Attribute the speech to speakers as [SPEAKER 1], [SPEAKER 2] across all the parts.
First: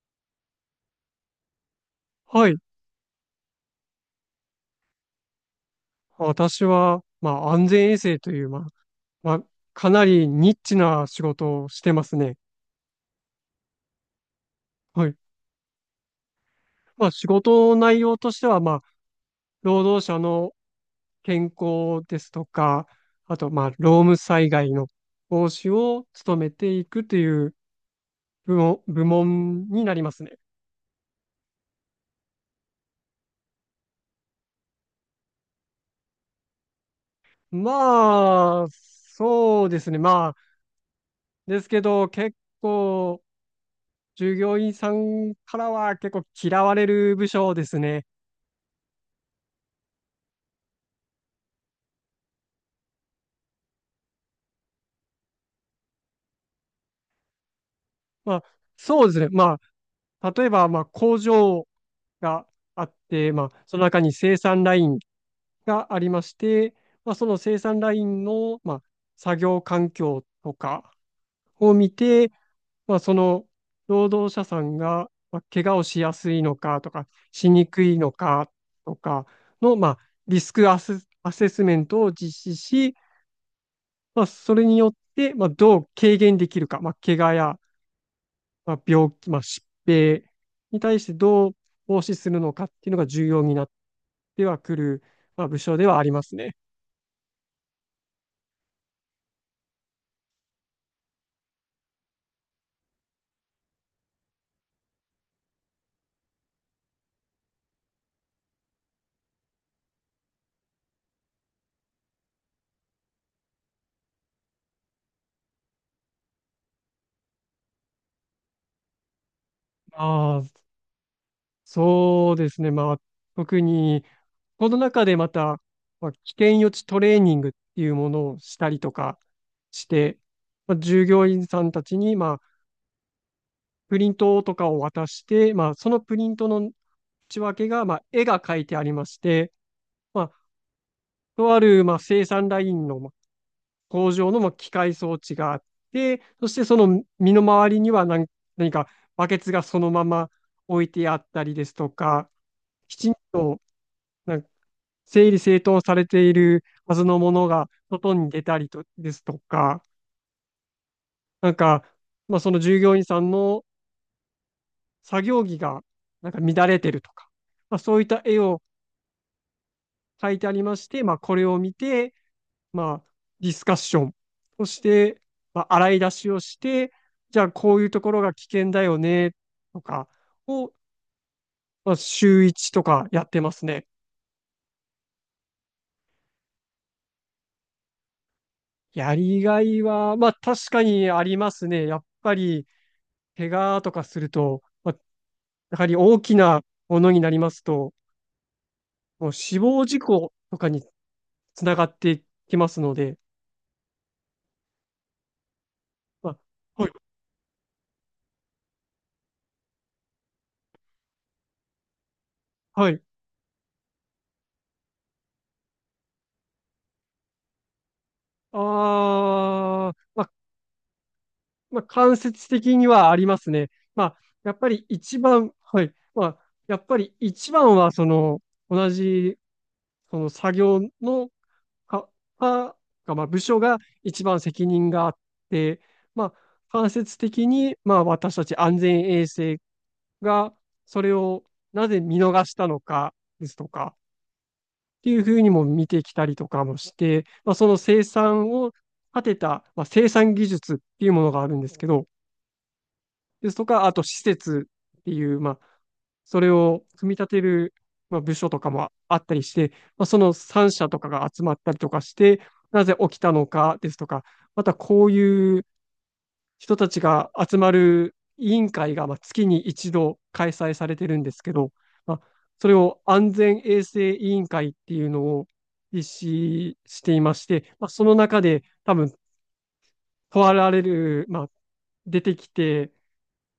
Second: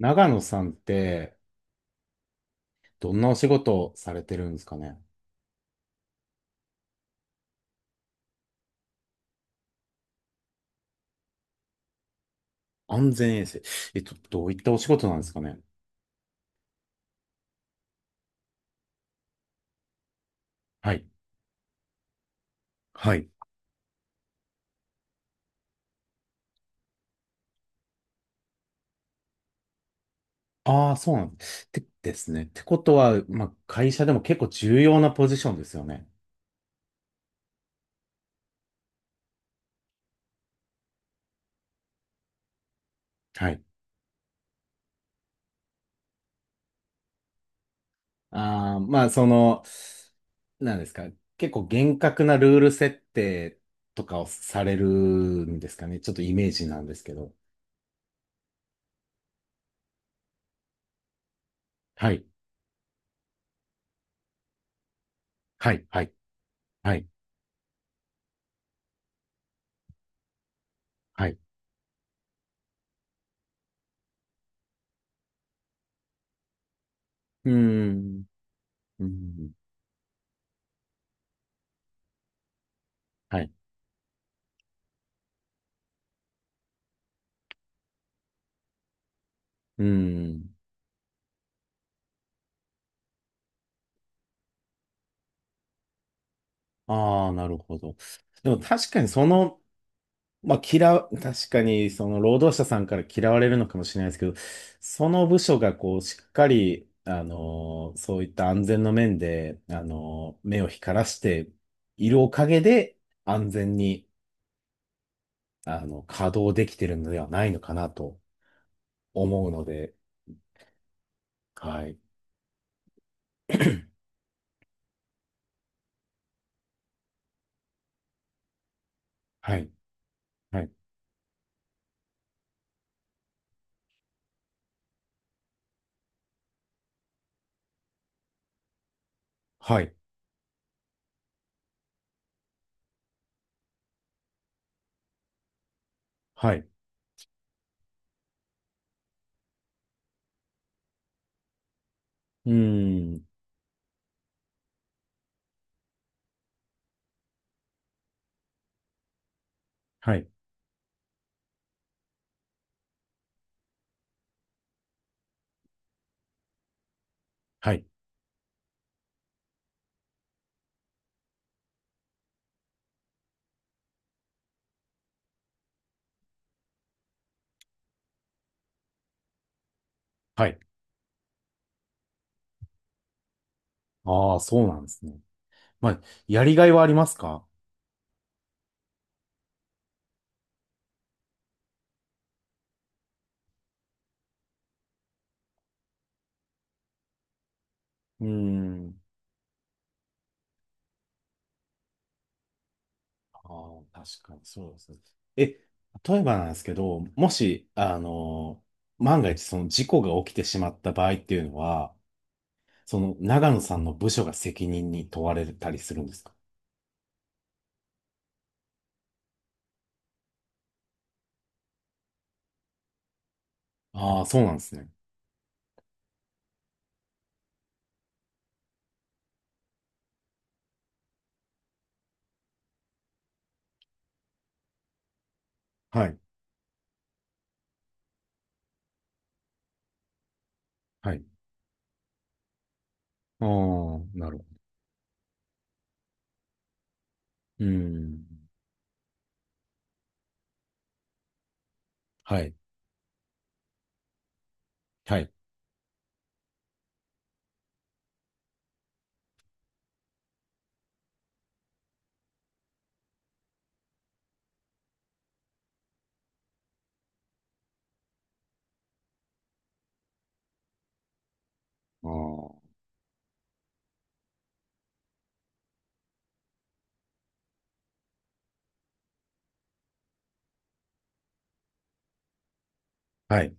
[SPEAKER 1] 長野さんって、
[SPEAKER 2] はい。
[SPEAKER 1] どんなお仕事をされてるんですかね？
[SPEAKER 2] 私は、安全衛生という、まあ、かなりニッチな仕事をしてますね。
[SPEAKER 1] 安全衛生。どういったお仕事
[SPEAKER 2] は
[SPEAKER 1] なん
[SPEAKER 2] い。
[SPEAKER 1] ですかね？
[SPEAKER 2] 仕事の内容としては、労働者の
[SPEAKER 1] はい。
[SPEAKER 2] 健康ですとか、
[SPEAKER 1] はい。
[SPEAKER 2] あと、労務災害の防止を努めていくという部門になりますね。
[SPEAKER 1] ああ、そうなんです。てですね。ってことは、まあ、会社でも結構重要なポジションですよね。
[SPEAKER 2] そうですね。ですけど、結構、
[SPEAKER 1] はい。
[SPEAKER 2] 従業員さんからは結構嫌われる部署ですね。
[SPEAKER 1] ああ、まあ、その、なんですか。結構厳格なルール設定とかをされるんですかね。ちょっとイメージなんですけど。
[SPEAKER 2] まあ、そうですね。例えば、工場
[SPEAKER 1] はい。
[SPEAKER 2] があって、その中に生産ライン
[SPEAKER 1] はい。
[SPEAKER 2] があ
[SPEAKER 1] は
[SPEAKER 2] り
[SPEAKER 1] い。
[SPEAKER 2] まして、
[SPEAKER 1] はい。
[SPEAKER 2] その生産ラインの、作業環境とか
[SPEAKER 1] はい。
[SPEAKER 2] を見て、その労働者さんが、怪我をしやすいのかとか、
[SPEAKER 1] う
[SPEAKER 2] し
[SPEAKER 1] ー
[SPEAKER 2] にくいの
[SPEAKER 1] ん。
[SPEAKER 2] かと
[SPEAKER 1] う
[SPEAKER 2] か
[SPEAKER 1] ん。
[SPEAKER 2] の、リスクアセ、アセスメントを実施し、
[SPEAKER 1] はい。
[SPEAKER 2] それによって、どう軽減できるか、怪我や病気、疾
[SPEAKER 1] うー
[SPEAKER 2] 病
[SPEAKER 1] ん。
[SPEAKER 2] に対してどう防止するのかっていうのが重要になってはくる、部署ではありますね。
[SPEAKER 1] ああ、なるほど。でも確かにその、まあ嫌う、確かにその労働者さんから嫌われるのかもしれないですけど、その部署がこうしっかり、そういった安全の面で、目を光らしているおかげで安全に、稼働できてるのではないのかなと思うので、
[SPEAKER 2] ああ、
[SPEAKER 1] はい。
[SPEAKER 2] そうですね。特に、この中でまた、危険予知トレーニングっていうものをしたりとか
[SPEAKER 1] はい。
[SPEAKER 2] して、
[SPEAKER 1] はい。
[SPEAKER 2] 従業員さんたちに、プリントとかを渡して、そのプリントの内訳が、絵が描いてありまして、
[SPEAKER 1] はい。
[SPEAKER 2] まあ、とある、生産ラインの工場の機械装置があって、そ
[SPEAKER 1] は
[SPEAKER 2] し
[SPEAKER 1] い。
[SPEAKER 2] てその身の回りには何かバケツがそのまま置いてあったりですとか、
[SPEAKER 1] う
[SPEAKER 2] きち
[SPEAKER 1] ー
[SPEAKER 2] ん
[SPEAKER 1] ん。
[SPEAKER 2] となんか整理整頓されているはずのものが外に出たりとですとか、
[SPEAKER 1] はい。
[SPEAKER 2] なんか、その従業員さんの作業着がなんか乱れてるとか、
[SPEAKER 1] はい。
[SPEAKER 2] そういった絵を描いてありまして、これを見て、まあ、ディスカッションをして、洗い出しをして、じゃあこういうところが危険だよね、とか
[SPEAKER 1] はい。
[SPEAKER 2] を、週1とかやってますね。
[SPEAKER 1] ああ、そうなんですね。まあ、やりがいはありますか？
[SPEAKER 2] やりがいは、まあ確かにありますね。やっぱり、怪我とかすると、やはり大きなものになりますと、
[SPEAKER 1] うーん。
[SPEAKER 2] もう死亡事故とかにつながってきますので、
[SPEAKER 1] ああ、確かにそうですね。え、例え
[SPEAKER 2] ま
[SPEAKER 1] ばなんですけ
[SPEAKER 2] あ、はい、
[SPEAKER 1] ど、もし、万が一その事故が起きてしまった場合っていうのは、
[SPEAKER 2] は
[SPEAKER 1] そ
[SPEAKER 2] い。
[SPEAKER 1] の長野さんの部署が責任に問われたりするんですか？
[SPEAKER 2] ああ、間接的にはありますね。
[SPEAKER 1] ああー、そうな
[SPEAKER 2] や
[SPEAKER 1] ん
[SPEAKER 2] っ
[SPEAKER 1] で
[SPEAKER 2] ぱ
[SPEAKER 1] す
[SPEAKER 2] り
[SPEAKER 1] ね。
[SPEAKER 2] 一番、はい。やっぱり一番は、その、同じ、その作業のか、か、が部署が一番責任があって、
[SPEAKER 1] はい。
[SPEAKER 2] まあ、間接的に、私たち安全衛生が、それ
[SPEAKER 1] はい。
[SPEAKER 2] をなぜ見逃したのか
[SPEAKER 1] あ
[SPEAKER 2] ですとか、
[SPEAKER 1] あ、なるほ
[SPEAKER 2] っていうふうにも見てきたりとかもして、
[SPEAKER 1] ど。うー
[SPEAKER 2] その生
[SPEAKER 1] ん。
[SPEAKER 2] 産を立てた、生産技術っていうものがあるんですけど、
[SPEAKER 1] はい。
[SPEAKER 2] ですとか、あと施設って
[SPEAKER 1] はい。
[SPEAKER 2] いう、それを組み立てる、部署とかもあったりして、その3社とかが集まったりとかして、なぜ起きたのかですとか、またこういう人たちが集まる委員会が月に一度開催されてるんですけど、
[SPEAKER 1] あ
[SPEAKER 2] まあ、それ
[SPEAKER 1] あ。
[SPEAKER 2] を安全衛生委員会っていうのを実施していまして、その中で多分問われる、出てきて
[SPEAKER 1] はい。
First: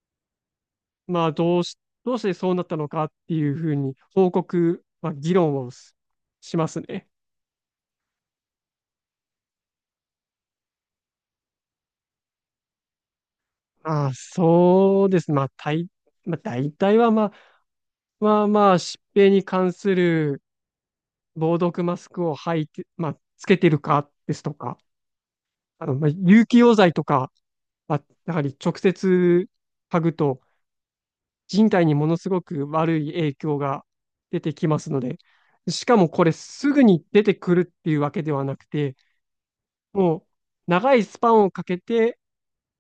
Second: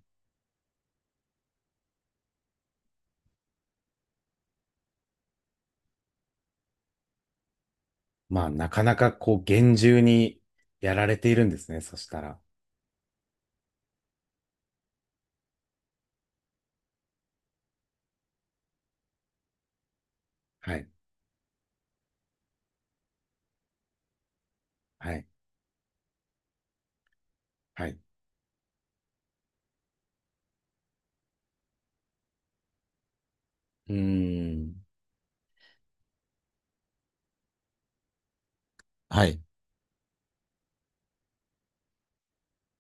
[SPEAKER 2] まあ、どうし、どうしてそうなったのかっていうふうに報告、議論をしますね。
[SPEAKER 1] まあ、なかなかこう、厳重にやられているんですね。そしたら。
[SPEAKER 2] ああ、そうです。大体は、疾病に関する
[SPEAKER 1] はい。
[SPEAKER 2] 防毒マスクを履いて、つけてるかですとか、
[SPEAKER 1] はい。
[SPEAKER 2] 有機溶剤とか、
[SPEAKER 1] はい。う
[SPEAKER 2] やはり直接嗅ぐと人体にものすごく悪い影響が
[SPEAKER 1] ー
[SPEAKER 2] 出てき
[SPEAKER 1] ん。
[SPEAKER 2] ますので、しかもこれすぐに出てくるっていうわけではなくて、
[SPEAKER 1] はい。
[SPEAKER 2] もう長いスパンをかけて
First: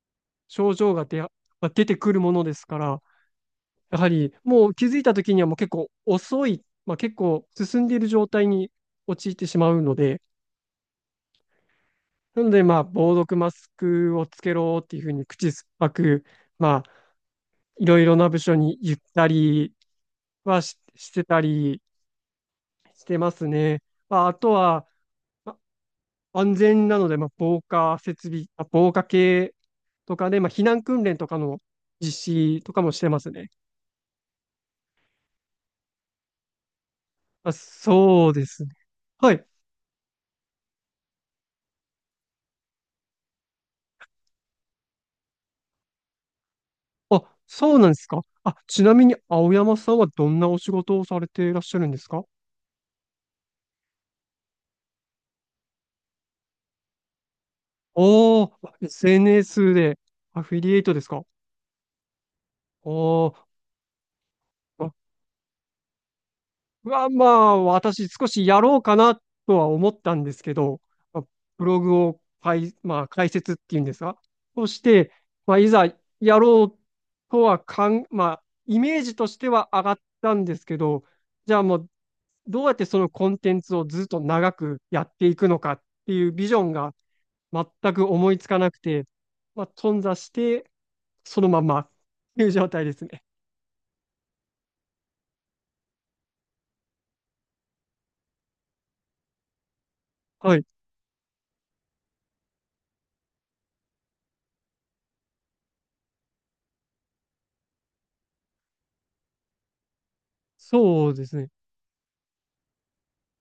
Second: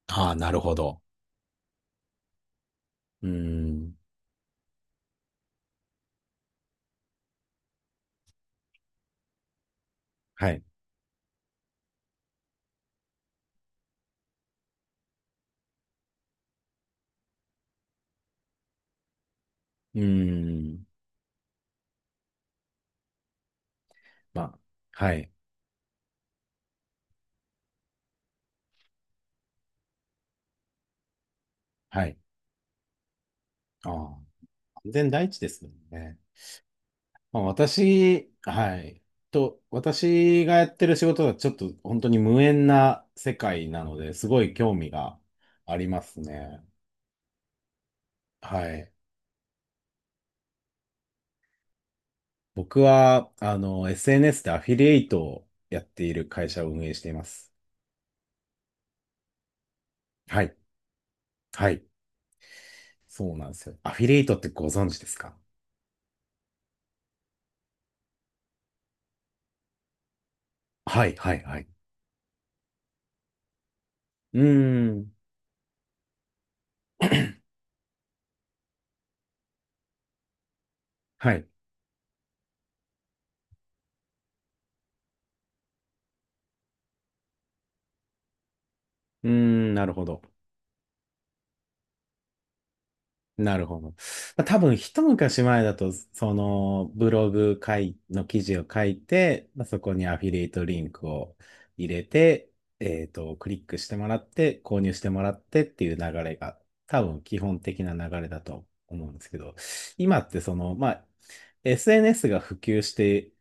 [SPEAKER 1] ああ、なる
[SPEAKER 2] 症
[SPEAKER 1] ほ
[SPEAKER 2] 状
[SPEAKER 1] ど。
[SPEAKER 2] が出や、まあ出てくるものですから、
[SPEAKER 1] うーん。
[SPEAKER 2] やはりもう気づいた時にはもう結構遅い、結構進んでいる状態に陥ってしまうので、
[SPEAKER 1] はい。
[SPEAKER 2] なので防毒マスクをつけろっていうふうに口酸っぱく、まあいろいろな部署に言ったり
[SPEAKER 1] うー
[SPEAKER 2] は
[SPEAKER 1] ん。
[SPEAKER 2] してたりしてますね。あ
[SPEAKER 1] ま
[SPEAKER 2] と
[SPEAKER 1] あ、
[SPEAKER 2] は、
[SPEAKER 1] はい。
[SPEAKER 2] 安全なので、防火設備、防火系とかで、避難訓練とかの
[SPEAKER 1] は
[SPEAKER 2] 実
[SPEAKER 1] い。
[SPEAKER 2] 施とかもしてますね。
[SPEAKER 1] ああ、安全第一ですもんね。まあ、
[SPEAKER 2] あ、そ
[SPEAKER 1] 私、
[SPEAKER 2] うですね。
[SPEAKER 1] はい。
[SPEAKER 2] はい。
[SPEAKER 1] と、私がやってる仕事はちょっと本当に無縁な世界なので、すごい興味がありますね。
[SPEAKER 2] あ、そうなんですか。あ、
[SPEAKER 1] は
[SPEAKER 2] ち
[SPEAKER 1] い。
[SPEAKER 2] なみに青山さんはどんなお仕事をされていらっしゃるんですか？
[SPEAKER 1] 僕は、SNS でアフィリエイトをやっている会社を運営しています。
[SPEAKER 2] おー、SNS でア
[SPEAKER 1] はい。
[SPEAKER 2] フィリエイトですか？
[SPEAKER 1] はい。
[SPEAKER 2] お
[SPEAKER 1] そうな
[SPEAKER 2] ー、
[SPEAKER 1] んですよ。アフィリエイトってご存知ですか？
[SPEAKER 2] は、私少しやろうかなとは思ったんですけど、
[SPEAKER 1] はい、
[SPEAKER 2] まあ
[SPEAKER 1] はい、は
[SPEAKER 2] ブ
[SPEAKER 1] い。
[SPEAKER 2] ログを解、まあ、解説っていうんですか。
[SPEAKER 1] う
[SPEAKER 2] そし
[SPEAKER 1] ー
[SPEAKER 2] て、
[SPEAKER 1] ん。
[SPEAKER 2] いざやろうとはかん、まあ、イメージとしては上がったんですけど、
[SPEAKER 1] はい。
[SPEAKER 2] じゃあもう、どうやってそのコンテンツをずっと長くやっていくのかっていうビジョンが全く思いつかなくて、
[SPEAKER 1] うーん、なる
[SPEAKER 2] 頓
[SPEAKER 1] ほ
[SPEAKER 2] 挫
[SPEAKER 1] ど。
[SPEAKER 2] して、そのままっていう状態ですね。
[SPEAKER 1] なるほど。まあ多分一昔前だと、そのブログ書いの記事を書いて、まあそこにアフィリエイ
[SPEAKER 2] は
[SPEAKER 1] ト
[SPEAKER 2] い。
[SPEAKER 1] リンクを入れて、クリックしてもらって、購入してもらってっていう流れが、多分基本的な流れだと思うんですけど、今ってその、まあ、
[SPEAKER 2] そうですね。
[SPEAKER 1] SNS が普及して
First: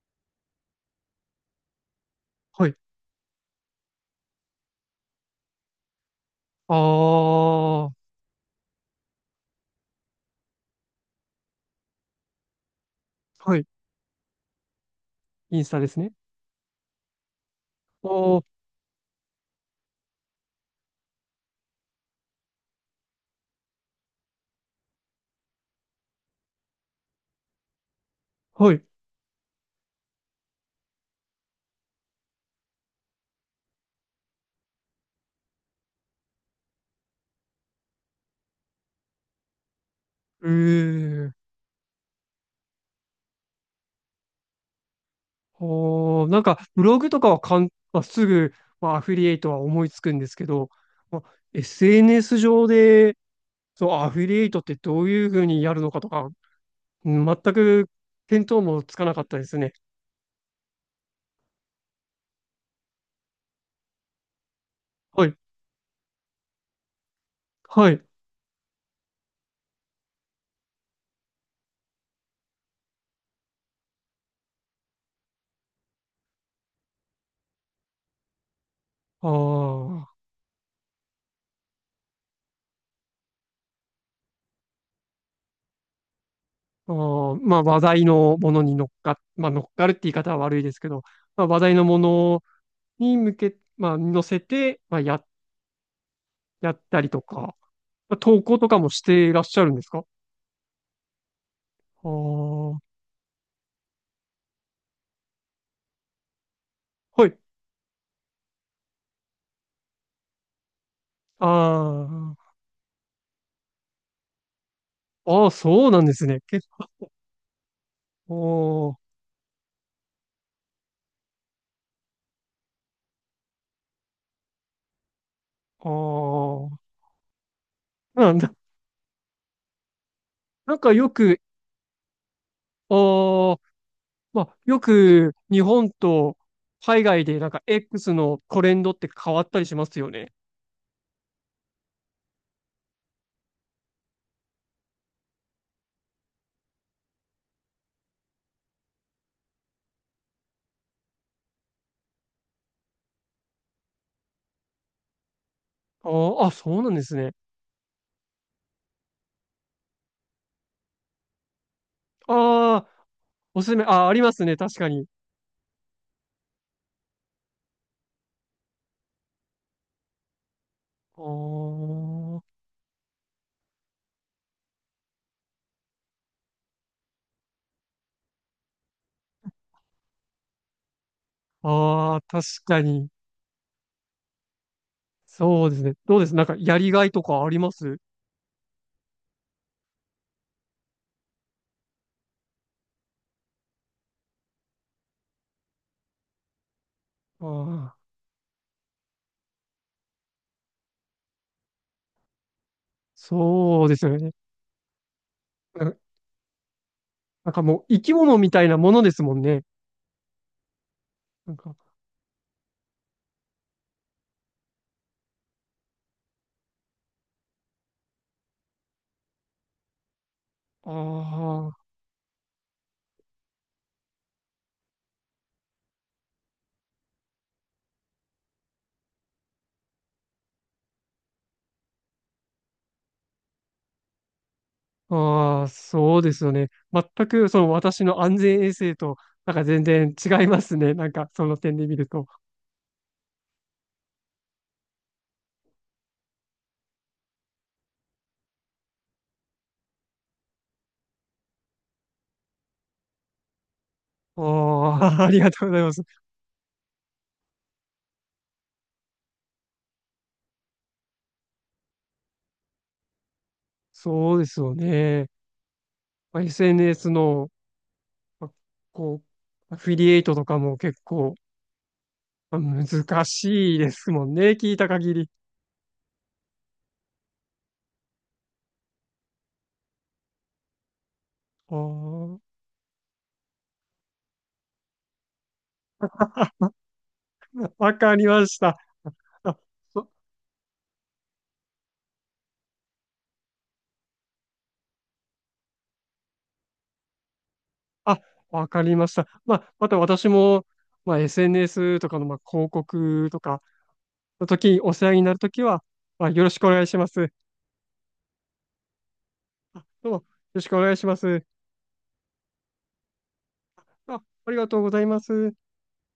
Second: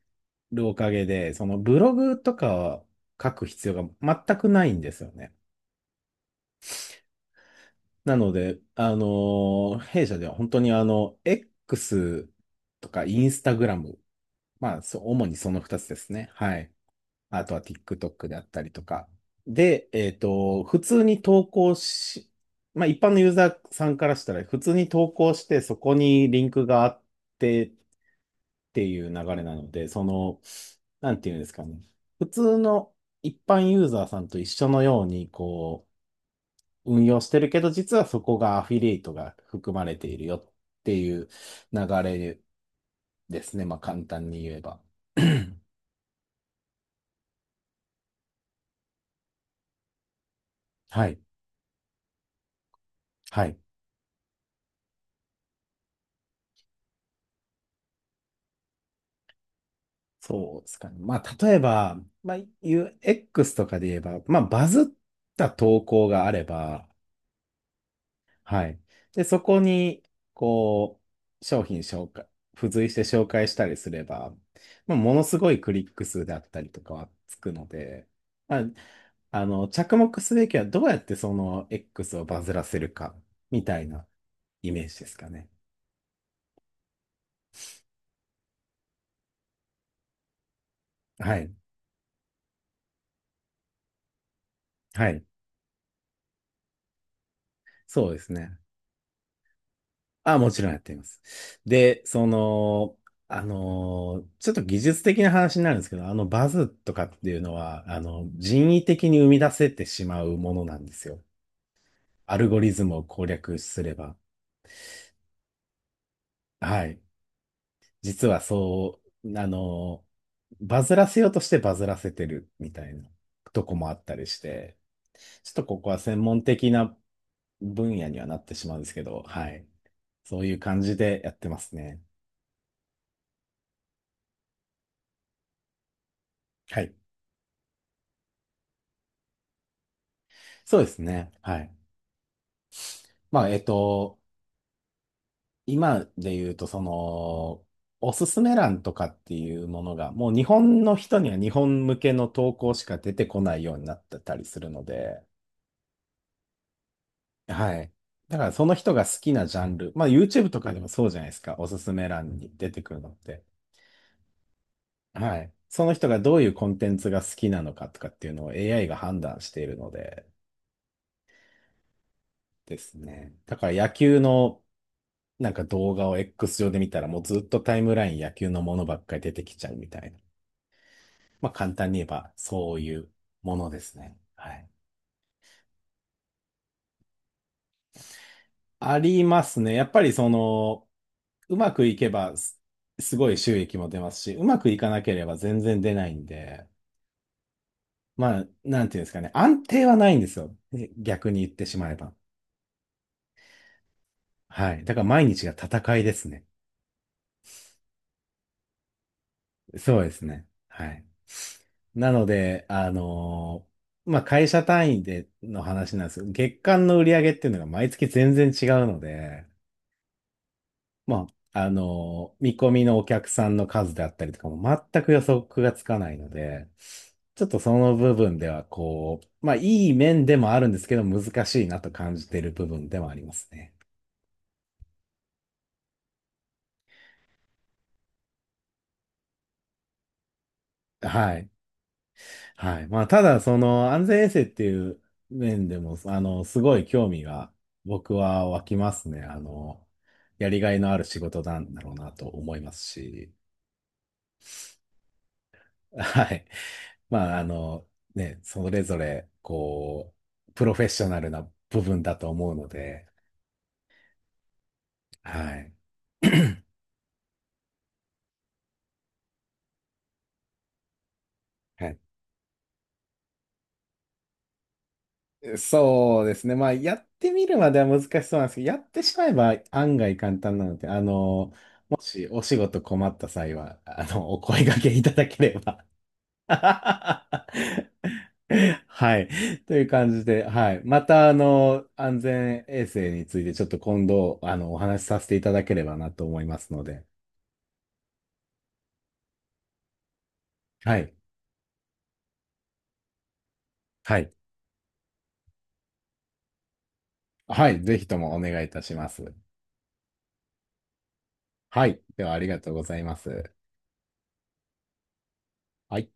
[SPEAKER 1] るおかげで、そのブログとか
[SPEAKER 2] はい。
[SPEAKER 1] は書く必要が全くないんですよね。
[SPEAKER 2] ああ、
[SPEAKER 1] なので、弊社では本当にX とかインスタ
[SPEAKER 2] は
[SPEAKER 1] グ
[SPEAKER 2] い。
[SPEAKER 1] ラム、まあ、そう、主にそ
[SPEAKER 2] イ
[SPEAKER 1] の
[SPEAKER 2] ンスタ
[SPEAKER 1] 2つ
[SPEAKER 2] で
[SPEAKER 1] で
[SPEAKER 2] す
[SPEAKER 1] す
[SPEAKER 2] ね。
[SPEAKER 1] ね。はい。あとは TikTok で
[SPEAKER 2] あ
[SPEAKER 1] あっ
[SPEAKER 2] あ、
[SPEAKER 1] たりとか。で、普通に投稿し、まあ、一般のユーザーさんからしたら、普通に投稿して、そこにリンクがあってっ
[SPEAKER 2] は
[SPEAKER 1] て
[SPEAKER 2] い。
[SPEAKER 1] いう流れなので、その、なんていうんですかね。普通の一般ユーザーさんと一緒のように、こう、運用してるけど、実はそこがアフィリエイトが含まれているよっていう
[SPEAKER 2] ええ、
[SPEAKER 1] 流れですね。まあ簡単に言えば。
[SPEAKER 2] ああ、なんか、ブログとかはかん、まあ、すぐ、アフィリエイトは思いつくんですけど、
[SPEAKER 1] はい。
[SPEAKER 2] まあ、SNS 上で、
[SPEAKER 1] はい。
[SPEAKER 2] そう、アフィリエイトってどういうふうにやるのかとか、うん全く見当もつかなかったですね。
[SPEAKER 1] そうですかね。まあ例えば、まあ UX とかで言えば、まあバズっ
[SPEAKER 2] はい。
[SPEAKER 1] た投稿があれば、
[SPEAKER 2] はい。
[SPEAKER 1] はい。で、そこに、こう、商品紹介、付随して紹介したりすれば、まあ、ものすごいクリック数であったりとかはつくので、まあ、
[SPEAKER 2] あ
[SPEAKER 1] 着
[SPEAKER 2] ー、
[SPEAKER 1] 目すべきはどうやってその X をバズらせるか、みたいなイメージですかね。
[SPEAKER 2] あー、話題のものに乗っかるって言い方は悪いですけど、
[SPEAKER 1] はい。
[SPEAKER 2] 話題のものに向け、まあ、乗せて、
[SPEAKER 1] はい。
[SPEAKER 2] やったりとか、
[SPEAKER 1] そうです
[SPEAKER 2] 投
[SPEAKER 1] ね。
[SPEAKER 2] 稿とかもしていらっしゃるんですか？あ
[SPEAKER 1] あ、もちろんやっています。で、
[SPEAKER 2] あ
[SPEAKER 1] そ
[SPEAKER 2] ー、
[SPEAKER 1] の、ちょっと技術的な話になるんですけど、あのバズとかっ
[SPEAKER 2] は
[SPEAKER 1] てい
[SPEAKER 2] い。
[SPEAKER 1] うのは、人為的に生み出せてしまうものなんですよ。アル
[SPEAKER 2] あ
[SPEAKER 1] ゴリズムを攻略すれば。
[SPEAKER 2] あ、ああ、そうなんですね。結
[SPEAKER 1] はい。実は
[SPEAKER 2] 構、
[SPEAKER 1] そう、バズらせようとしてバズらせてるみたいなとこもあったりして、ちょっとここ
[SPEAKER 2] あ
[SPEAKER 1] は専門
[SPEAKER 2] あ、
[SPEAKER 1] 的な
[SPEAKER 2] あ
[SPEAKER 1] 分野に
[SPEAKER 2] あ、
[SPEAKER 1] は
[SPEAKER 2] な
[SPEAKER 1] な
[SPEAKER 2] ん
[SPEAKER 1] って
[SPEAKER 2] だ、
[SPEAKER 1] しまうんですけど、はい。そういう
[SPEAKER 2] なん
[SPEAKER 1] 感
[SPEAKER 2] か
[SPEAKER 1] じ
[SPEAKER 2] よ
[SPEAKER 1] でやっ
[SPEAKER 2] く、
[SPEAKER 1] てますね。
[SPEAKER 2] ああ、よく日本と
[SPEAKER 1] はい。
[SPEAKER 2] 海外でなんか X のトレンドって変わったりしますよね。
[SPEAKER 1] そうですね。はい。まあ、今で言うと、その、おすすめ欄とかっていうものが、もう日本の人には日本向けの投稿しか出てこないようになってたりするので、
[SPEAKER 2] ああ、あ、そうなんですね。
[SPEAKER 1] はい。だからその人が好きなジャンル、まあ YouTube とかでもそうじゃないですか、おすすめ欄に出て
[SPEAKER 2] ああ、
[SPEAKER 1] くるのって。
[SPEAKER 2] おすすめ、ああ、ありますね、確かに。
[SPEAKER 1] はい。その人がどういうコンテンツが好きなのかとかっていうのを AI が判断しているので
[SPEAKER 2] あ
[SPEAKER 1] ですね。だから野球のなんか動画を X 上で見たらもうずっとタイムライン野球のものばっかり出てきちゃうみたいな。まあ
[SPEAKER 2] あ、
[SPEAKER 1] 簡単に言え
[SPEAKER 2] ああ、
[SPEAKER 1] ば
[SPEAKER 2] 確
[SPEAKER 1] そう
[SPEAKER 2] か
[SPEAKER 1] いう
[SPEAKER 2] に。
[SPEAKER 1] ものですね。はい。
[SPEAKER 2] そうですね。どうです？なんかやりがいとかあります？
[SPEAKER 1] ありますね。やっぱりその、うまくいけばすごい収益も出ますし、うまくいかなければ全然出ないんで、
[SPEAKER 2] ああー、
[SPEAKER 1] まあ、なんていうんですかね。安定はないんですよ。逆に言ってしまえば。
[SPEAKER 2] そうですよね。
[SPEAKER 1] はい。だから毎日が
[SPEAKER 2] う
[SPEAKER 1] 戦
[SPEAKER 2] ん。
[SPEAKER 1] いですね。
[SPEAKER 2] なんかもう生き物みたいなものですもんね。
[SPEAKER 1] そうですね。はい。
[SPEAKER 2] なんか、
[SPEAKER 1] なので、まあ会社単位での話なんですけど、月間の売り上げっていうのが毎月全然違うので、まあ、
[SPEAKER 2] あ
[SPEAKER 1] 見込みのお客さんの数であったりとかも全く予測がつかないので、ちょっとその部分ではこう、まあいい面でもあるんですけど難しいなと感じている部分でもありますね。
[SPEAKER 2] あ、ああ、そうですよね。全くその私の安全衛生と、なんか全然違いますね。なんか
[SPEAKER 1] は
[SPEAKER 2] そ
[SPEAKER 1] い。
[SPEAKER 2] の点で見ると。
[SPEAKER 1] はい。まあただその安全衛生っていう面でも、すごい興味が僕は湧きますね。やりがいのある仕事なんだろうなと思いますし。
[SPEAKER 2] ああ、ありがとうございま す。
[SPEAKER 1] はい。まあ、ね、それぞれ、こう、プロフェッショナルな部分だと思うので、
[SPEAKER 2] そうですよね。
[SPEAKER 1] はい。
[SPEAKER 2] SNS の、まあこう、アフィリエイトとかも結構、
[SPEAKER 1] はい。
[SPEAKER 2] 難しいですもんね。聞いた限り。
[SPEAKER 1] そうですね。まあ、やってみるまでは難しそうなんですけど、やってしまえば案外簡単なので、
[SPEAKER 2] あ
[SPEAKER 1] もし
[SPEAKER 2] あ、
[SPEAKER 1] お仕事困った際は、お声掛けいただければ。
[SPEAKER 2] わかりま した。
[SPEAKER 1] はい。
[SPEAKER 2] あ、
[SPEAKER 1] という
[SPEAKER 2] そ
[SPEAKER 1] 感じで、はい。また、安全衛生についてちょっと今度、お話しさせていただければなと思いますので。
[SPEAKER 2] あ、わかりました。また私も、
[SPEAKER 1] はい。
[SPEAKER 2] SNS とかの、広告とか
[SPEAKER 1] はい。
[SPEAKER 2] の時にお世話になるときは、よろしくお願いします。
[SPEAKER 1] はい。ぜひともお願いいたします。
[SPEAKER 2] どうも、よろしくお願いします。
[SPEAKER 1] はい。では、ありがとうございます。
[SPEAKER 2] あ、ありがとうございます。
[SPEAKER 1] はい。